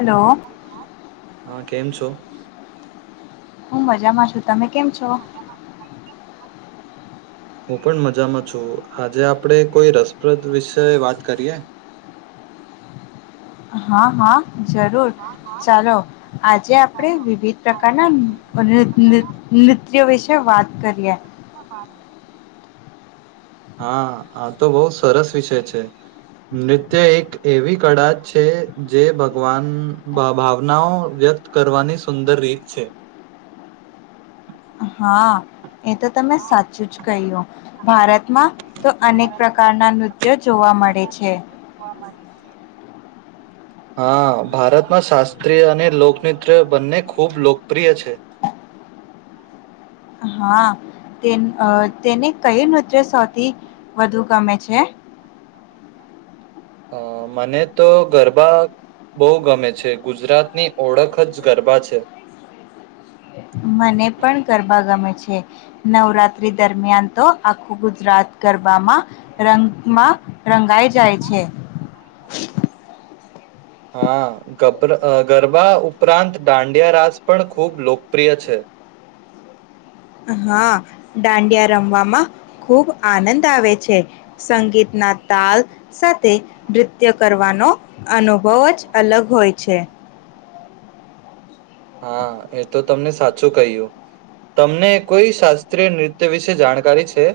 Hello હા કેમ છો. [inaudible] હું મજામાં છું. તમે કેમ છો. હું પણ મજામાં છું આજે આપણે કોઈ રસપ્રદ વિશે વાત કરીએ. હા હા. જરૂર ચાલો આજે આપણે વિવિધ પ્રકારના નૃત્ય વિશે. કે વાત. કરીએ હા આ તો બહુ સરસ વિષય છે નૃત્ય એક એવી કળા છે જે ભગવાન ભાવનાઓ વ્યક્ત કરવાની સુંદર રીત છે. હા. એ તો તમે સાચું જ કહ્યું. ભારતમાં. તો અનેક પ્રકારના નૃત્યો જોવા મળે છે. હા ભારતમાં શાસ્ત્રીય અને લોકનૃત્ય બંને ખૂબ લોકપ્રિય છે. હા તે તેને કયું નૃત્ય સૌથી વધુ ગમે છે. હ મને તો ગરબા બહુ ગમે છે ગુજરાતની ઓળખ જ ગરબા છે. મને પણ ગરબા ગમે છે નવરાત્રી દરમિયાન તો આખું ગુજરાત ગરબામાં રંગમાં રંગાઈ જાય છે. હા ગ ગરબા ઉપરાંત દાંડિયા રાસ પણ ખૂબ લોકપ્રિય છે. હા દાંડિયા રમવામાં ખુબ આનંદ આવે છે સંગીતના તાલ સાથે નૃત્ય કરવાનો અનુભવ જ અલગ હોય છે. હા એ તો તમને સાચું કહ્યું તમને કોઈ શાસ્ત્રીય નૃત્ય વિશે જાણકારી છે.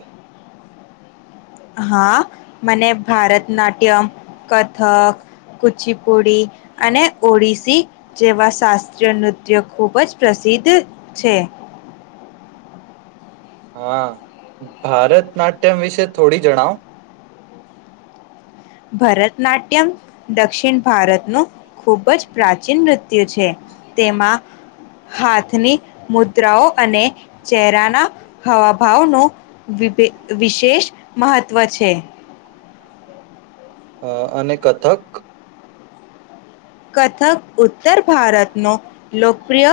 હા મને ભારતનાટ્યમ કથક કુચીપુડી અને ઓડિશસી જેવા શાસ્ત્રીય નૃત્ય ખૂબ જ પ્રસિદ્ધ છે. હા ભારત નાટ્યમ વિશે થોડી જણાવ ભરતનાટ્યમ દક્ષિણ ભારતનું ખૂબ જ પ્રાચીન નૃત્ય છે તેમાં હાથની મુદ્રાઓ અને ચહેરાના હવા ભાવનું વિશેષ મહત્ત્વ છે. અ અને કથક કથક ઉત્તર ભારતનો લોકપ્રિય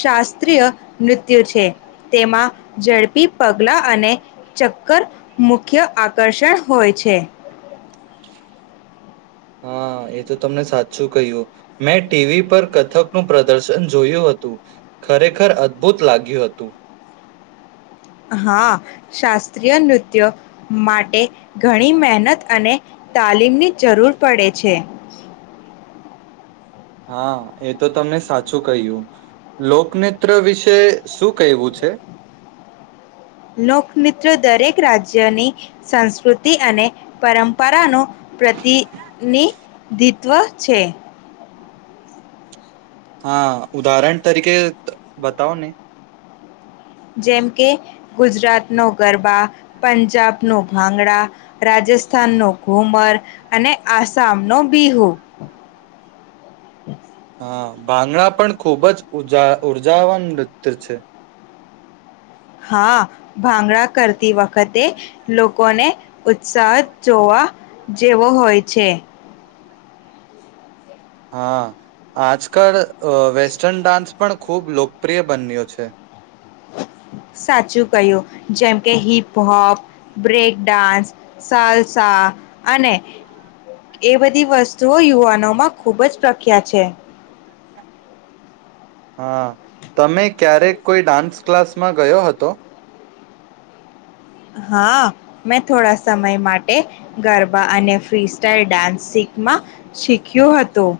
શાસ્ત્રીય નૃત્ય છે તેમાં ઝડપી પગલા અને ચક્કર મુખ્ય આકર્ષણ હોય છે. હા એ તો તમને સાચું કહ્યું મેં ટીવી પર કથકનુંું પ્રદર્શન જોયું હતું ખરેખર અદભુત લાગ્યું હતું. હા શાસ્ત્રીય નૃત્યો માટે ઘણી મહેનત અને તાલીમની જરૂર પડે છે. હા એ તો તમને સાચું કહ્યું લોકનત્ય વિશે શું કહેવું છે. લોકનૃત્ય દરેક રાજ્યની સંસ્કૃતિ અને પરંપરાનું પ્રતિનિધિત્વ છે. હા ઉદાહરણ તરીકે બતાવ ને જેમ કે ગુજરાત નો ગરબા પંજાબ ન ભાંગડા રાજસ્થાન ન ઘુમર અને આસામ નો બિહુ હા ભાંગડા પણ ખુબ જ ઉ ઉર્જાવાન નૃત્ય છે. હા ભાંગડા કરતી વખતે લોકોને ઉત્સાહ જ જોવા જેવો હોય છે. હા આજકાલ વેસ્ટર્ન ડાન્સ પણ ખૂબ લોકપ્રિય બન્યો છે. સાચું કહ્યું જેમ કે હિપહોપ બ્રેક ડાન્સ સાલસા અને એ બધી વસ્તુઓ યુવાનોમાં ખુબ જ પ્રખ્યાત છે. હા તમે ક્યારેક કોઈ ડાન્સ ક્લાસમાં ગયો હતો. હા મેં થોડા સમય માટે ગરબા અને ફ્રી સ્ટાઈલ ડાન્સ શીખમાં શીખ્યું હતું.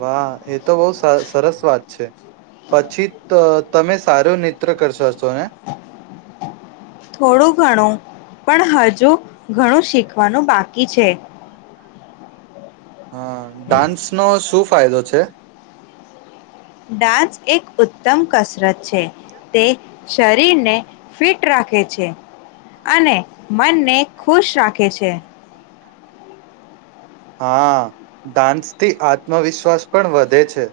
વાહ. એ તો બહુ સા સરસ વાત છે. પછી તો તમે સારો નેત્ર્ કરશો. છો ને થોડું ઘણું. પણ હજુ ઘણું શીખવાનું બાકી છે. હ ડાન્સ નો શુંફ. ફાયદો છે. ડાન્સ એક ઉત્તમ કસરત છે તે શરીરને ફિટ રાખે છે અને મનને ખુશ રાખે છે. હા ડાન્સથી આત્મવિશ્વાસ પણ વધે છે.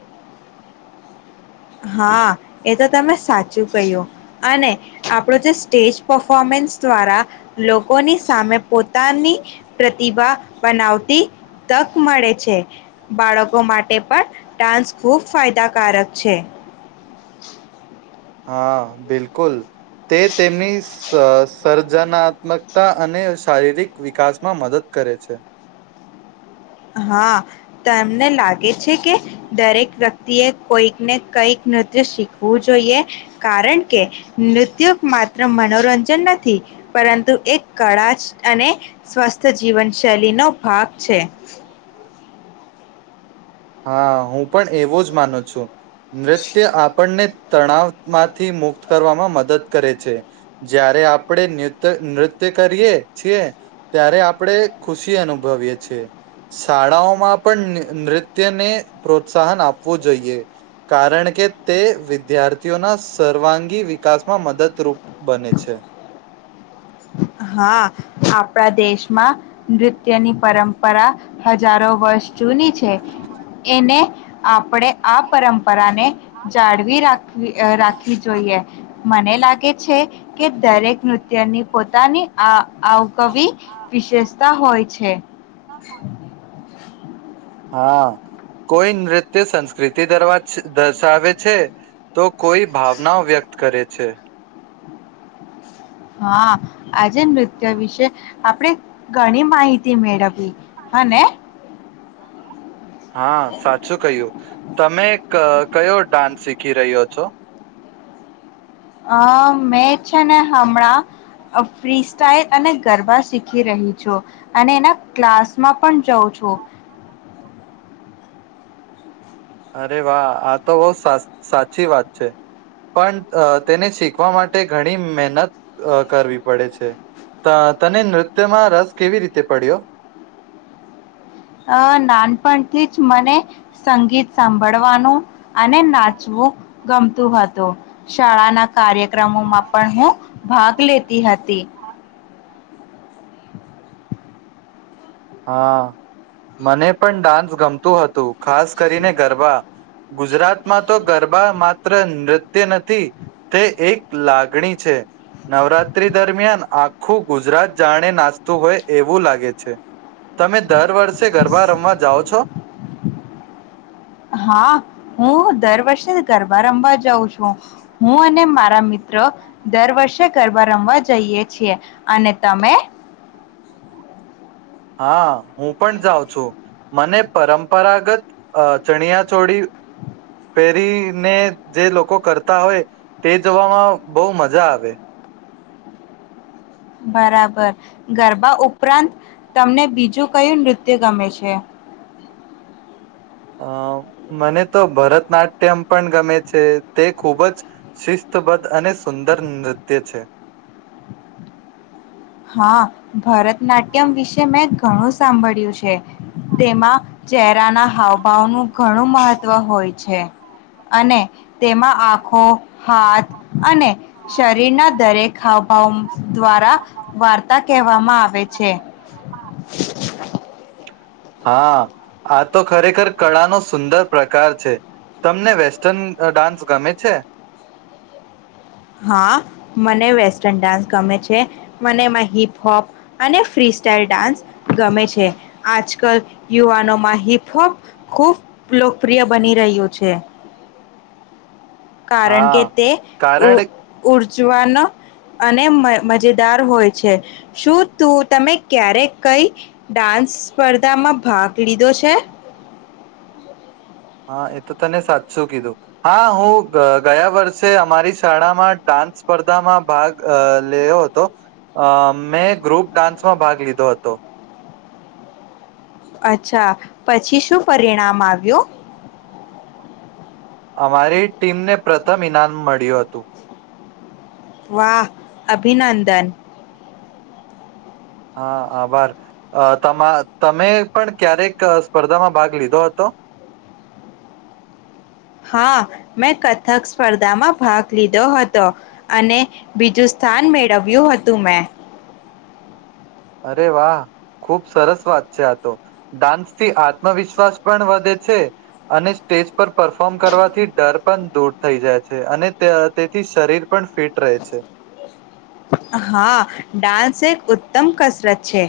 હા એ તો તમે સાચું કહ્યું અને આપણો જે સ્ટેજ પફોમન્સ દ્વારા લોકોની સામે પોતાની પ્રતિભા બનાવતી તક મળે છે બાળકો માટે પણ ડાન્સ ખૂબ ફાયદાકારક છે. હા બિલકુલ. તે તેમની સ સર્જનાત્મકતા અને શારીરિક વિકાસમાં મદદ કરે છે. હા તમને લાગે છે કે દરેક વ્યક્તિએ કોઈકને કઈક નૃત્ય શીખવું જોઈએ કારણ કે નૃત્ય માત્ર મનોરંજન નથી પરંતુ એક કળા જ અને સ્વસ્થ જીવન શૈલીનો ભાગ છે. હા હું પણ એવો જ માનું છું. નૃત્ય આપણને તણાવમાંથી મુક્ત કરવામાં મદદ કરે છે. જ્યારે આપણે નત્ય નૃત્ય કરીએ છીએ ત્યારે આપણે ખુશી અનુભવીય છીએ. શાળાઓમાં પણ નૃ ત્ય ને પ્રોત્સાહન આપવું જોઈએ કારણ કે તે વિદ્યાર્થીઓના સર્વાંગી વિકાસમાં મદદરૂપ બને છે. હા આપણા દેશમાં નૃત્યની પરંપરા હજારો વર્ષ જૂની છે એને આપણેે આ પરંપ રાને જાળવી રાખ રાખવી જોઈએ મને લાગે છે કે દરેક નૃત્યની પો દની આ કવ વિશેષ હોય છે. હા કોઈ નૃત્ય સંસ્કૃતિ દરવા દર્શાવે છે તો કોઈ ભાવના વ્યક્ત કરે છે. હા આજે નૃત્ય વિશે આપણે ઘણી માહિતી મેળવી હને હા સાચું કહ્યું તમે. કયો ડાન્સ શીખી રહ્યો છો. અ મેં છે ને હમણાં ફ્રી સાઈલ અને ગરબા શીખી રહી છું અને એના ક્લાસમાં પણ જાઉં છું. અરે વાહ આ તો બહ સાચી વાત છે પણ તેને શીખવા માટે ઘણી મહેનત કરવી પડે છે તને નૃત્યમાં રસ કેવી રીતે પડ્યો. અ નાનપણથી જ મને સંગીત સાંભળવાનું અને નાચવું ગમતું હતું શાળાના કાર્યક્રમોમાં પણ હું ભાગ લેતી હતી. હા મને પણ ડાન્સ ગમતું હતું. ખાસ કરીને ગરબા. ગુજરાતમાં તો ગરબા માત્ર નૃત્ય નથી તે એક લાગણી છે નવરાત્રી દરમિયાન આખું ગુજરાત જાણે નાચતું હોય એવું લાગે છે. તમે દર વર્ષે ગરબા રમવા જાઓ છો. હા હું દર વર્ષે ગરબા રમવા જાઉં છું હું અને મારા મિત્રો દર વર્ષે ગરબા રમવા જઈએ છીએ અને તમે હા હું પણ જાઉં છું. મને પરંપરાગત અ ચણિયા ચોળી પહેરીને જે લોકો કરતા હોય, તે જવામાં બહુ મજા આવે. બરાબર. ગરબા ઉપરાંત તમને બીજું કયું નૃત્ય ગમે છે? અમ મને તો ભરતનાટ્યમ પણ ગમે છે. તે ખૂબ જ શિસ્તબદ્ધ અને સુંદર નૃત્ય છે. હા, ભરતનાટ્યમ વિશે મેં ઘણું સાંભળ્યું છે. તેમાં ચહેરાના હાવભાવનું ઘણું મહત્ત્વ હોય છે. અને તેમાં આંખો, હાથ અને શરીરના દરેક હાવભાવ દ્વારા વાર્તા કહેવામાં આવે છે. હા, આ તો ખરેખર કળાનો સુંદર પ્રકાર છે. તમને વેસ્ટર્ન ડાન્સ ગમે છે? હા, મને વેસ્ટર્ન ડાન્સ ગમે છે. મને એમાં હિપહોપ અને ફ્રી સ્ટાઈલ ડાન્સ ગમે છે. આજકલ યુવાનોમાં હિપહોપ ખૂબ લોકપ્રિય બની રહ્યું છે. કારણ કે હા, તે, ઉ કારણ ઉર્જવા ન અને મજેદાર હોય છે. શું તું, તમે ક્યારેક કઈ ડાન્સ સ્પર્ધામાં ભાગ લીધો છે? હા, એ તો તને સાચું કીધું. હા હું ગયા વર્ષે અમારી શાળામાં ડાન્સ સ્પર્ધામાં ભાગ લ લયો હતો. અ મેં ગ્રુપ ડાન્સમાં ભાગ લીધો હતો. અચ્છા, પછી શું પરિણામ આવ્યું? અમારી ટીમને પ્રથમ ઇનામ મળ્યું હતું. વાહ! અભિનંદન. હા, આભાર તમા તમે પણ ક્યારેક સ્પર્ધામાં ભાગ લીધો હતો? હા, મેં કથક સ્પર્ધામાં ભાગ લીધો હતો. અને બીજું સ્થાન મેળવ્યું હતું મેં. અરે વાહ! ખુબ સરસ વાત છે આ તો. ડાન્સ થી આત્મવિશ્વાસ પણ વધે છે, અને સ્ટેજ પર પરફોર્મ કરવાથી ડર પણ દૂર થઈ જાય છે. અને તે તેથી શરીર પણ ફિટ રહે છે. હા ડાન્સ એક ઉત્તમ કસરત છે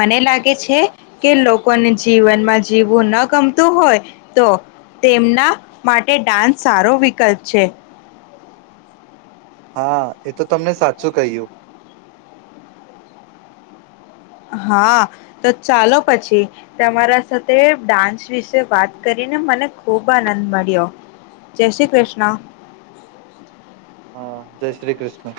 મને લાગે છે કે લોકોને જીવનમાં જીવવું ન ગમતું હોય તો તેમના માટે ડાન્સ સારો વિકલ્પ છે. હા એ તો તમને સાચું કહ્યું. હા તો ચાલો પછી તમારા સાથે ડાન્સ વિશે વાત કરીને મને ખુબ આનંદ મળ્યો જય શ્રી કૃષ્ણ. હા જય શ્રી કૃષ્ણ.